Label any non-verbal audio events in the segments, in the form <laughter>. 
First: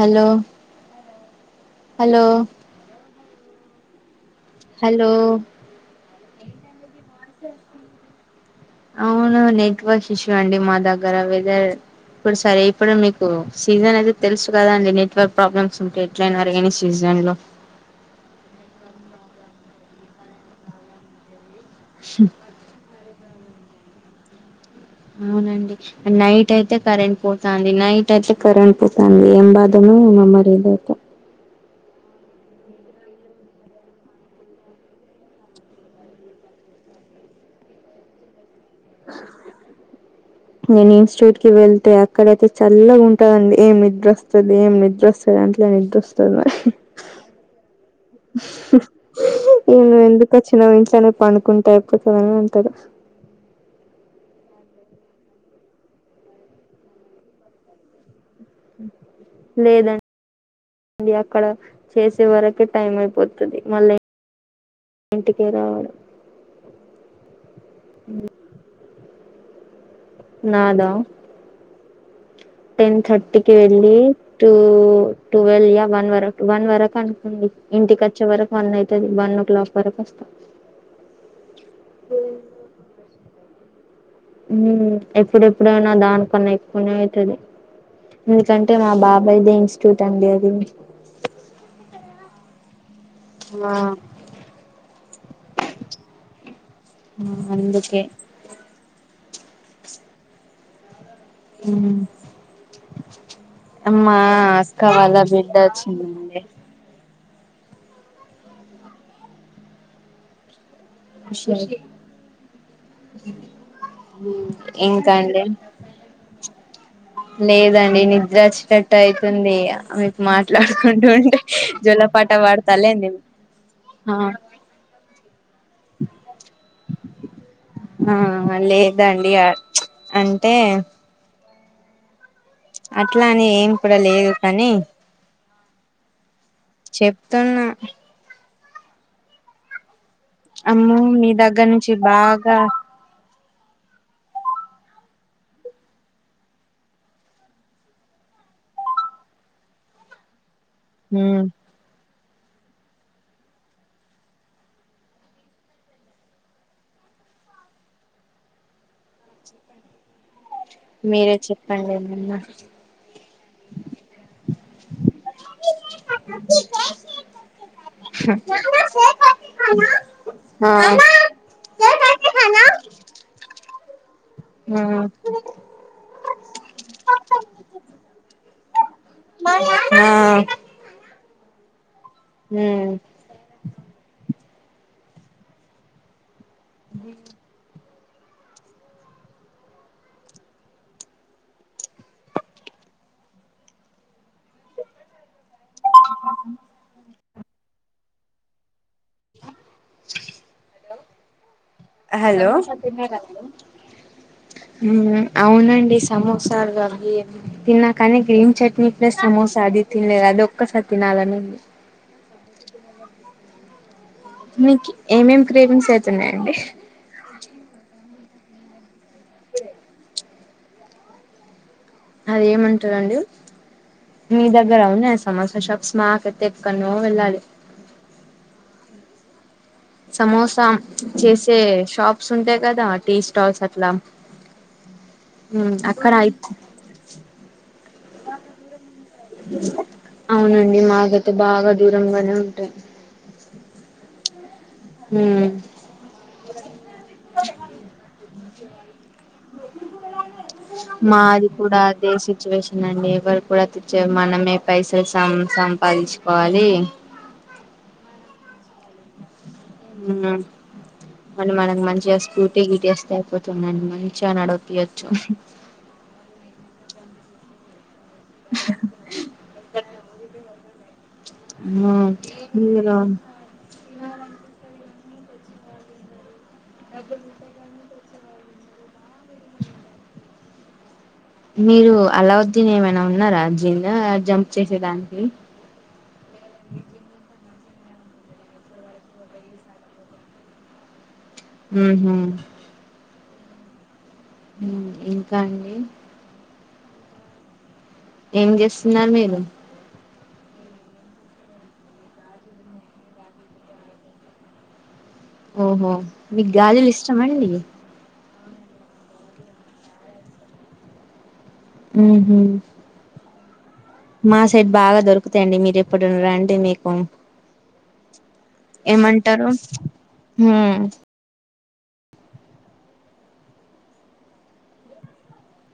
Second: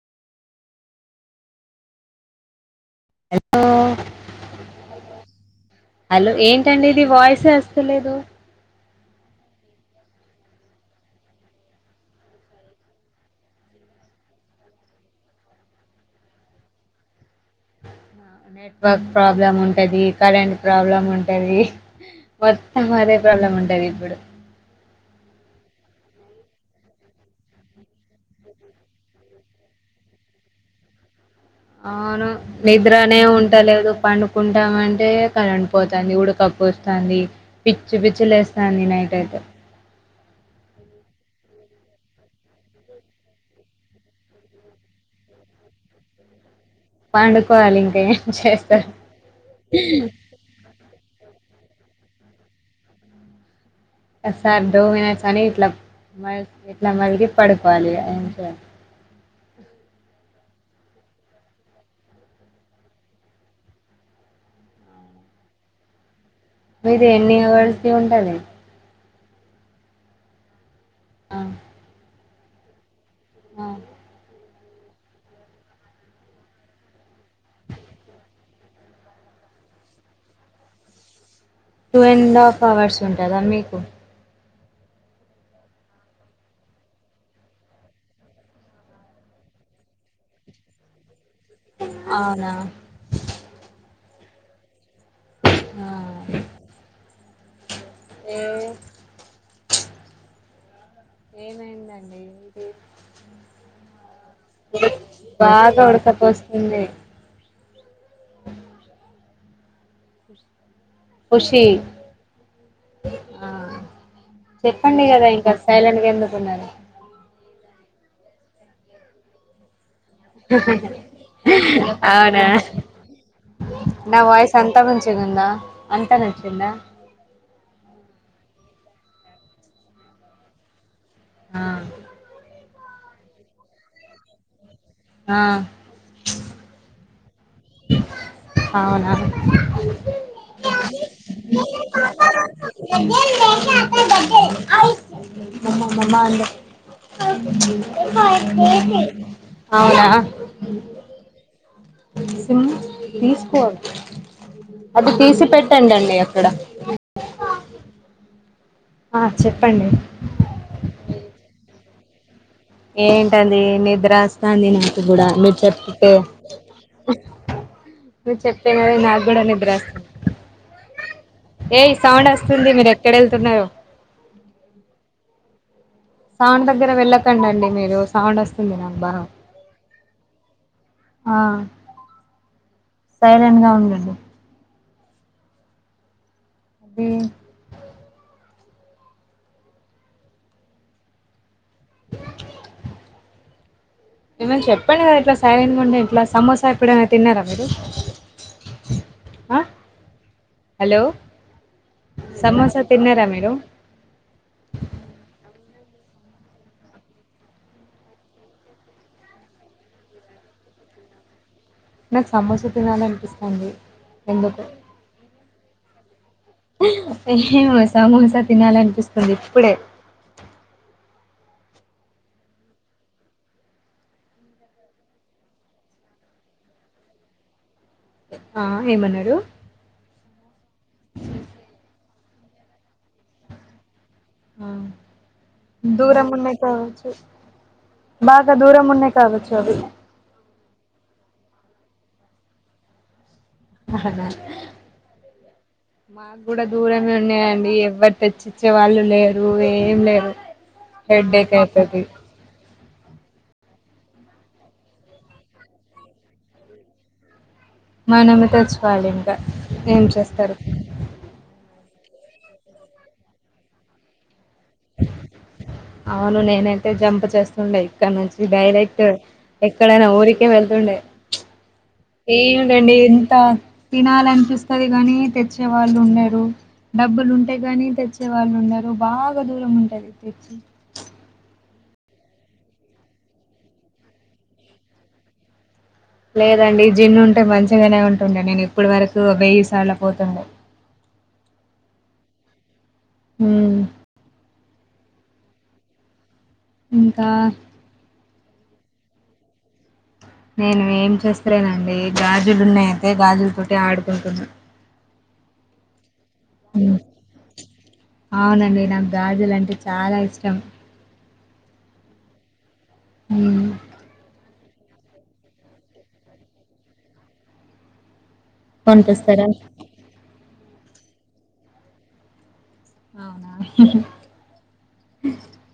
Hello hello ఎ hello hello ఏంటండి ఇది వాయిసే వస్తలేదు అవును నెట్ వర్క్ ఇష్యూ అండి మా దగ్గర వెదర్ ఇప్పుడు సరే ఇప్పుడు మీకు సీజన్ అయితే తెలుసు కదా అండి నెట్వర్క్ ప్రాబ్లమ్స్ ఉంటే ఎట్లైన్ అరగని సీజన్ జనీలో నెట్వర్క్ ప్రాబ్లం ఉంటది కరెంట్ ప్రాబ్లం ఉంటది మొత్తం అదే ప్రాబ్లమ్ ఉంటది ఇప్పుడు అవునండి నైట్ అయితే కరెంట్ పోతుంది నైట్ అయితే కరెంట్ పోతుంది ఏం బాధం మా మరిదాత అవును నిద్రనే ఉంటలేదు పండుకుంటామ అంటే కరెంట్ పోతుంది ఉడకప్పు పోస్తుంది పిచ్చి పిచ్చి లేస్తాంది నైట్ అయితే నేను ఇన్స్టిట్యూట్ కి వెళ్తే అక్కడైతే చల్లగా ఉంటదండి ఏం నిద్రస్తుంది ఏం నిద్రస్తుది సర అంట్లోని ఇద్దొస్తుంది మరి పండుకోవాలి ఇంకా ఏం చేస్తారు న ను ఎందుకుచ్చిన వించనే పండుకుంటా టైప్పుడు సద అంటారు సార్ దడో మినిట్స్ అని ఇట్లా మ ఇట్లా మలిగి పడుకోవాలి అం చేలి లేదన్ అది అక్కడ చేసే వరకే టైం అయిపోతుంది మళ్ళీ ఇంటికే రావాల మీది ఎన్ని ఇవ్వాల్సి ఉంటది. నాదా ఆ, టెన్ థర్టీకి ఆ. వెళ్ళి టూ టువెల్వ్ యా వన్ వరకు వన్ వరకు అనుకుంది. ఇంటికి వచ్చే వరకు వన్ అవుతుది వన్ ఓ క్లాక్ వరకు వస్తా టూ అండ్ హాఫ్ అవర్స్ ఉంటదా మీకు? హ ఎప్పుడెప్పుడైనా దానికన్నా ఎక్కువనే అయితది. ఎందుకంటే మా బాబాయదే ఇన్స్టిట్యూట్ అండి అది అవునా మా ఆ ఆ అందున్ ఏవ్ ఉమ్ ఏమైందండి ఇది మా అక్క వాళ్ళ బిడ్డ బాగా వచ్చిందండి ఉడకపోస్తుంది మాదే ఖుషి షంకి ఆ మ్ ఏం చెప్పండి కదా కాండి ఇంకా సైలెంట్గా ఎందుకున్నారు లేదండి నిద్రచ్చినట్టు అయితుంది. మాట్లాడుకుంటూ ఉంటే జోలపాట అవునా వాడతాలేం ని నా వాయిస్ అంతా కొంచి ఉందా అంతా నచ్చిందా? ఆ లేదండి అ చ్ అంటే ఆ అట్లాని ఏం కూడా లేదు కానీ ఆ తన్నా అవునా <unintelligible> అమ్మో మీ దగ్గర హ్యాపీ నుంచి బాగా బర్త్డే అయితుంది మ మ మాందే అవునా హ సిమ్ తీసుకోవాలి అది తీసి పెట్టండి అన్ని అక్కడ ఆ ఆ చెప్పండి మీరే చెప్పండిమమ్మా ఏంటంది నిద్రస్తాంది నాకు కూడా మీరు చెప్పితే నువ్వు చెప్పేనుద నాకు కూడా నిద్రస్తాంది ఆ ఏ సౌండ్ వస్తుంది మీరు ఎక్కడ వెళ్తున్నారు ఆ సౌండ్ దగ్గర వెళ్ళకం అండి మీరు సౌండ్ వస్తుంది నాకు బా ఆ ఆ ఆ మ్మ్ సైలెంట్ గా ఉండుండి అది ఉ ఏమనా చెప్పండి కదా ఇట్లా సైలెంట్ గా ఉంటే ఎట్లా సమోసా ఎప్పుడైనా తిన్నారా మీరు ఆ హలో సమోసా తిన్నారా మీరు ఉం అవునం సమోస అవి తిన్నాకాని గ్రీన్ చట్నీ ప్లస్ సమోసా అది తినలేద్ అది ఒక్కస తినాలని నాక్ సమోస తినాలనిపిస్తంది ఎందుక్ మీకు ఏమేం క్రేవింగ్స్ అయితున్నాయండి ఏమో సామోస తినాలనిపిస్తుంది ఇప్పుడే అదేమంటారండి మీ దగ్గర వున్నాయా సమోసా షప్స్ మాకైతే ఎక్కన్నో వెళ్ళాలి ఆ ఏమన్నారు సమోసాం చేసే షాప్స్ ఉంటాయి కదా టీ స్టాల్స్ అట్లా ఆ దూరం అక్కడయి ఉన్నాయి కావచ్చు బాగా దూరం మున్నై అవునండి మాకైతే బాగా దూరంగానే ఉంటై అవునా మ్మ్ మాకు కూడా దూరమే ఉన్నాయండి ఎవ్వర్ తెచ్చిచ్చే వాళ్ళు లేరు ఏం లేరు మది హెడ్డేక్ కూడా అయితది అదే సిట్చ్యువేషన్ నండి ఎవరు కూడాతీర్చ్చ మనమే పైసలు సం సంపాదించుకోవాలి మానమే తెచ్చువాలింకా ఉమ్ మని మనకు మంచిగా స్కూటీ గిటేస్తే అయిపోతుందండి మంచిగా నడ అవును నీనైతే జంప్ చేస్తుండే ఇక్కనుంచి డైరెక్ట్ ఎక్కడైనా ఊరికే వెళ్తుండే ఏమిటండి మీరు ఎంత తినాలనిపిస్తది గానీ తెచ్చే వాళ్ళు ఉండరు డబ్బులు ఉంటాయి కానీ తెచ్చే వాళ్ళు ఉన్నారు బాగా దూరం ఉంటది తెచ్చి మీరు అలవుద్దీని ఏమైనా ఉన్నారా జిన్ జంప్ చేసేదానికి లేదండి జిన్ ఉంటే మంచిగానే ఉంటుండే నేను ఇప్పడు వరకు వెయ్యిసార్ల పోతుండే ఉహ్మ్ ఉమ్ ఇంకా అండి ఇంకా ఏం చేస్తున్నారు మీరు నేను ఏం చేస్తలేనండి గాజులు ఉన్నాయితే గాజుల్తోటి ఆడుకుంటున్నా ఓహో మీక్ గాజలు ఉమ్ ఇష్టమండి అవునండి నాకు గాజులు అంటే చాలా ఇష్టం ఉహ్మ్ ఉమ్ మా సైడ్ బాగా దొరుకుతాయండి మీరు ఎప్పుడైన రండి మీకు ఏమంటారు కొనితెస్తారా ఉహ్మ్ అవునా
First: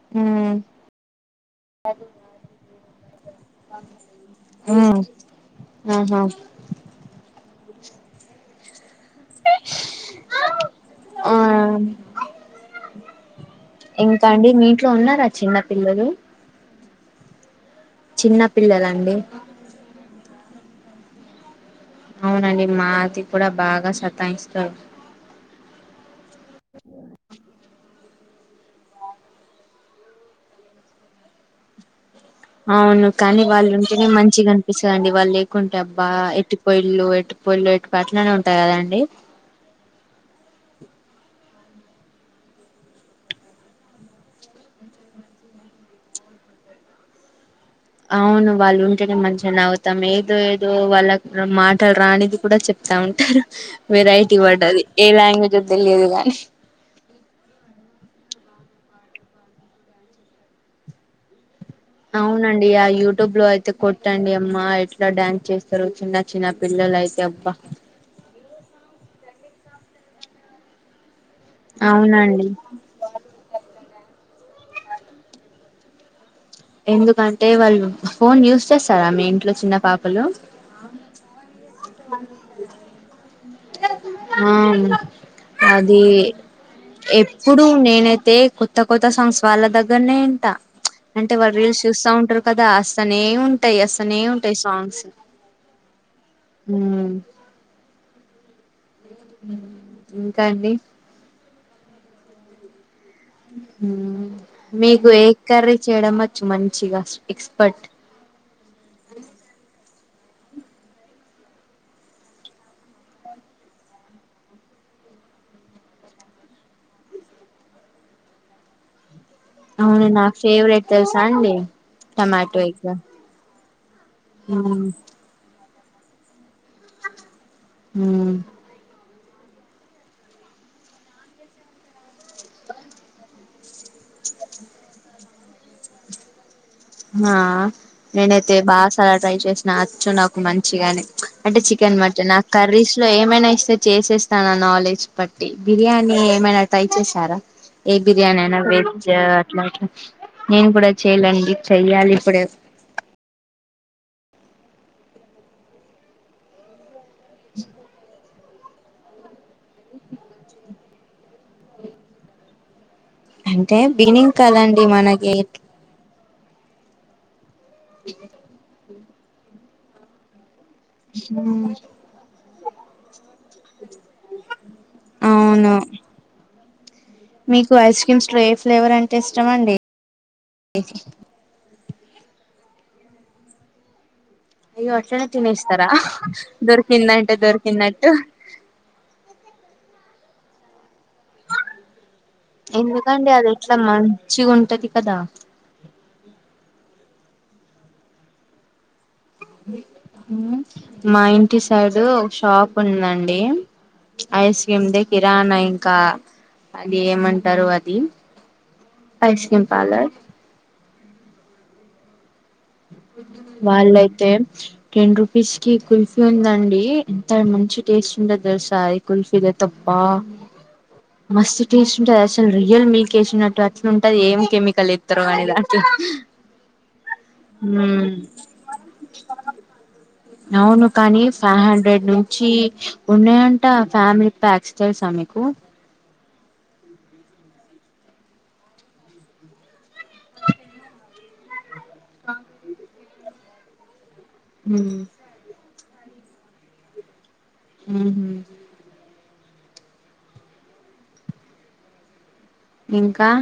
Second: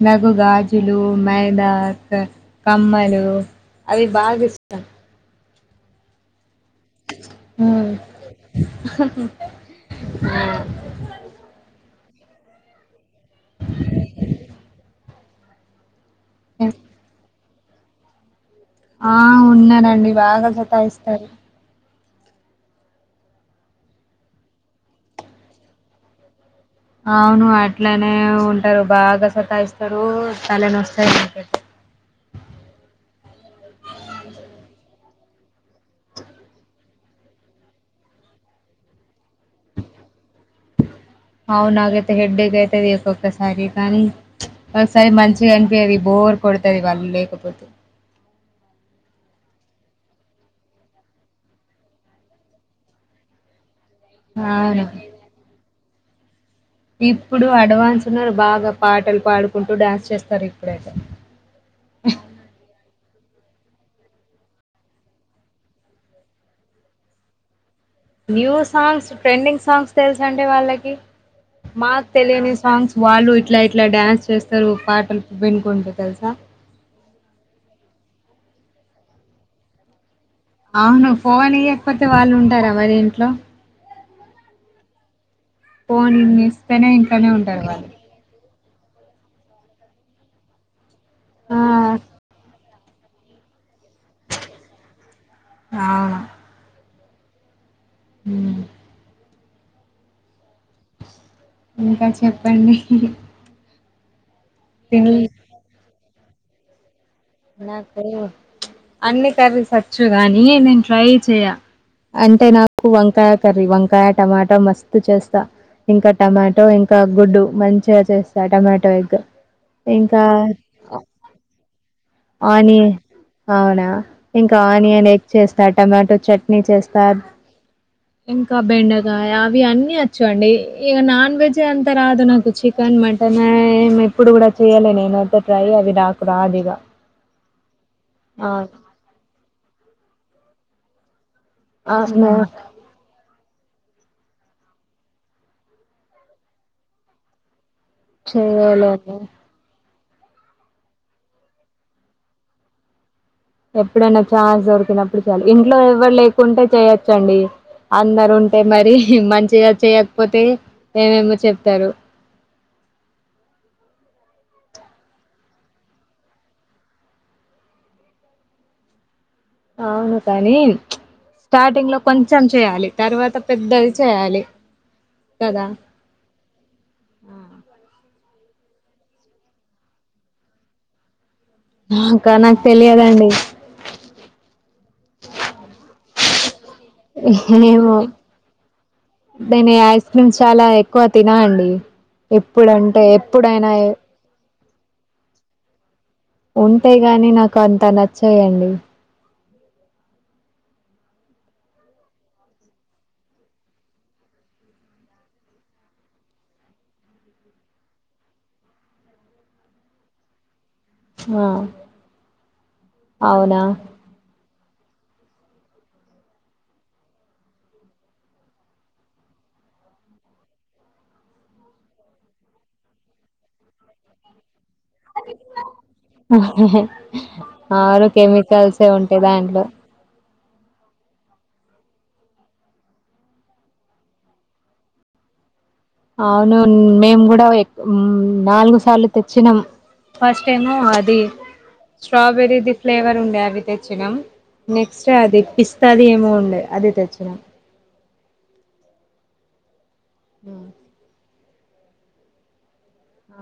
నాకు హ్మ్ గాజులు మైదాక్ కమ్మలు అవి బాగా ఇష్టం మ్ ఆహా మ్ ఆ ఆ ఇంకా అండి మీ ఇంట్లో ఉన్నారా చిన్న పిల్లలు ఎం చిన్న ఆ పిల్లలండి ఉన్నరండి బాగా సతా ఇస్తరు. అవునండి మాది కూడా బాగా సతా ఇంచుతరు. అవును అట్లనే ఉంటరు బాగా సతా ఇస్తరు తల నొస్తది నాకైతే అవును కానీ వాళ్ళుంటేనే మంచిగ అన్పిస్తదండి వాళ్ళు లేకుంటే అబ్బా ఎటు పోయిన్లు ఎటు పొయిన్లో ఎటు అట్లనే ఉంటద్ కదండి. అవు నాకైతే హెడ్డేక్ అయితది ఒక్కొక్కసారి కానీ ఒకసారి మంచిగ అనిపీది బోర్ కొడతది వాళ్ళు లేకపోతే అవును వాళ్ళుంటెనే మంచిగ నవ్వుతం ఏదో ఏదో వాళ్ళక్ మాటల్ రానిది కూడా చెప్ ప్తా ఉంటారు వెరైటీ వర్డ్ అది అవును ఏ లాంగ్వేజో తెలియదు గని ఇప్పుడు అడ్వాన్స్ ఉన్నరు బాగా పాటల్ పాడుకుంటూ డాన్స్ చేస్తరు ఇప్పుడైతే అవునండి ఆ యు ట్యూబ్లో అయితే కొట్టండి అమ్మా ఎట్లా డ్యాన్స్ చేస్తరో చిన్న చిన్న పిల్లలైతే అబ్బా న్యూ సాంగ్స్ ట్రెండింగ్ సాంగ్స్ తెల్సండి వాళ్ళకి మాక్ అవునండి తెలియని సాంగ్స్ వాళ్ళు ఇట్లా ఇట్లా డ్యాన్స్ చేస్ స్తరు పాటల్ బెన్కుంటు తెల్సా ఎందుకంటే వాళ్ళు ఫోన్ యూజ్ చేస్తారా మీ ఇంట్లో చిన్న పాప్ అవును ఫోన్ ఇయ్వకపోతే వాళ్ళు ఉంటరా మరి ఇంట్లో ఆ ఉ అదీ ఫోన్ ఇస్తేనే ఇంట్లోనే ఎప్పుడు ఉంటారు వాళ్ళు నేనైతే కొ త్త కొత్త సాంగ్స్ వాళ్ళ దగ్గర్నే ఇంట అంటే వాళ్ళు ఆ రీల్స్ చూస్తా ఉంటరు కదా స్తనే ఉంటయి అస్తనే ఉంటయి సాంగ్స్ అవును మ్ హ్ ఇంకా అండి. ఇంకా చెప్పండి మీకు తిని ఏ కర్రీ చేయడం అచ్చు మంచిగ నాకు అన్ని కర్రీసచ్చు గానీ నేను ట్రై చేయ అంటే నాకు వంకాయ కర్రీ వంకాయ, టమాటా మస్త్ చేస్తా. ఇంకా టమాటో ఇంకా గుడ్డు మంచిగ చేస్తా టమాటో ఎగ్ అవును నాక్ ఫేవరెట్ తెల్సా అండి టమాటో ఎగ్ ఆనియే అవునా ఇంకా ఆనియన్ ఎగ్ చేస్తా టమాటో చట్ నీ చేస్తా మ్మ్ ఇంకా బెండ కాయ అవి అన్నీ అచ్చు అండి ఇగ నాన్ వెజే అంత రాదు నాకు చికెన్, మటన్ ఏం ఎప్పుడు గుడ చేయలె నేనైతే ట్రై అవి నాకు రాదు ఇగ ఆ నేనైతే బాగా సార్ల ట్రై చేసిన అచ్చు నాకు మంచిగనే అంటే చికెన్, అవును మటన ఆ కర్రీస్లో ఏమైన ఇస్ తే చేసేస్తా నా నాలెడ్జ్ బట్టి బిర్యానీ ఏమైనా ట్రై చేసారా ఏ బిర్యానీ అయిన వెజ్ చేయలేదు అట్ల ఇట్ల నేన్ కూడా చేయలే అండి. చెయ్యాలి ఇప్పుడు ఎప్పుడైన ఛాన్స్ దొరికినప్పుడు చాలు ఇంట్లో ఎవరు లేకుంటే చేయచ్ చండి అందరున్ అంటె మరి మంచిగ చేయకపోతె మేమేమో చెప్తరు అంటే బిగినింగ్ కదండి మనకి అవును కని స్టార్టింగ్ లో కొంచెం చేయాలి తర్వాత పెద్దది చేయాలి కద అవును మీకు ఐస్ క్రీమ్స్ లో ఏ ఫ్లేవర్ అంటె ఇష్టమండి నాక నాకు తెలియదండి అయ్యో అట్లనే తినేస్తరా హ్ ఏమో నేను ఐస్ క్రీమ్స్ చాలా ఎక్ ఎక్కువ తిననండి ఎప్పుడంటె ఎందుకండి అది ఎప్పుడైన ఎట్లా ఎ మంచిగా ఉంటది కదా ఉంటయి గాని నాకు అంత నచ్చయండి ఉమ్ మా ఇంటి సైడు ఒక షాప్ ఉందండి ఐస్క్రీమ్ది కిరాణా ఇంక అది ఏమంటరు అది ఐస్ క్రీమ్ పార్లర్ మో వాళ్ళయితె టెన్ రూపీస్ కి కుల్ఫీ ఉందండి ఎంత మంచి టేస్ట్ ఉంటది తెల్సా అది కుల్ఫీదే తప్ప ఆ మస్త్ టేస్ట్ ఉంటది అసలు రియల్ మిల్క్ ఏసినట్టు అసలు ఉంటది ఏం కెమిక ఆ ఆరు దాంట్లో కెమికల్సే ఉంటయ్ దాంట్లో అవును కానీ ఫైవ్ హండ్రెడ్ నుంచి ఉన్నయంట ఫ్యామిలీ ప్యాక్స్ తెల్స మీక్ నాకు అవును మేము కూడ ఏక్ ఉమ్ నాలుగు సార్లు తెచ్చినం ఫస్ట్ ఏమో అది స్ట్రాబెర్రీ ది ఫ్లేవర్ ఉండె అవి తెచ్చినం ఉమ్, నెక్స్ట్ అది పిస్త అది ఏమో ఉండె అది తెచ్చినం ఉహు ఉ ఇంక ఆ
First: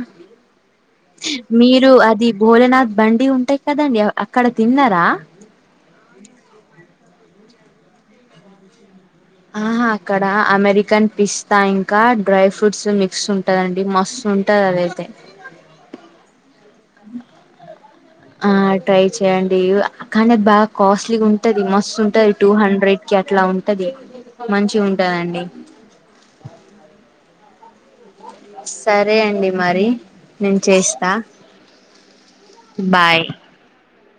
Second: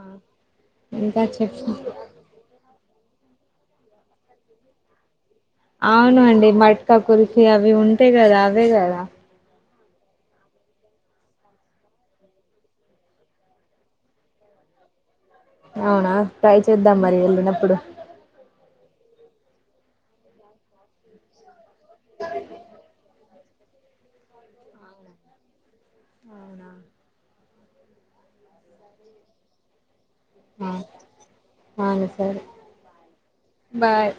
ఇంకా చెప్పు మీరు అది భోలనాథ్ బండి ఉంటయి కదండి అక్కడ తిన్నార క కుల్ఫీ అవి ఉంటయి కద అవ్వే కద ఆహా అక్కడ అమెరికన్ పిస్తా ఇంక డ్రై ఫ్రూట్స్ మిక్స్ ఉంటదండి మస్తు ఉంటంది అది ఐతే అవున ట్రై చేద్దాం మరి వెళ్ళినప్పుడు ఆ ట్రై చెయండి కానీ అది బాగ కాస్ట్లీగ ఉంటది మ మస్తు ఉంటది టు హండ్రెడ్ కి అట్ల ఉంటది మంచి ఉంటందండి అవున సరే అండి మరి నేను ఆ చేస్త అవును సరే బాయ్ బాయ్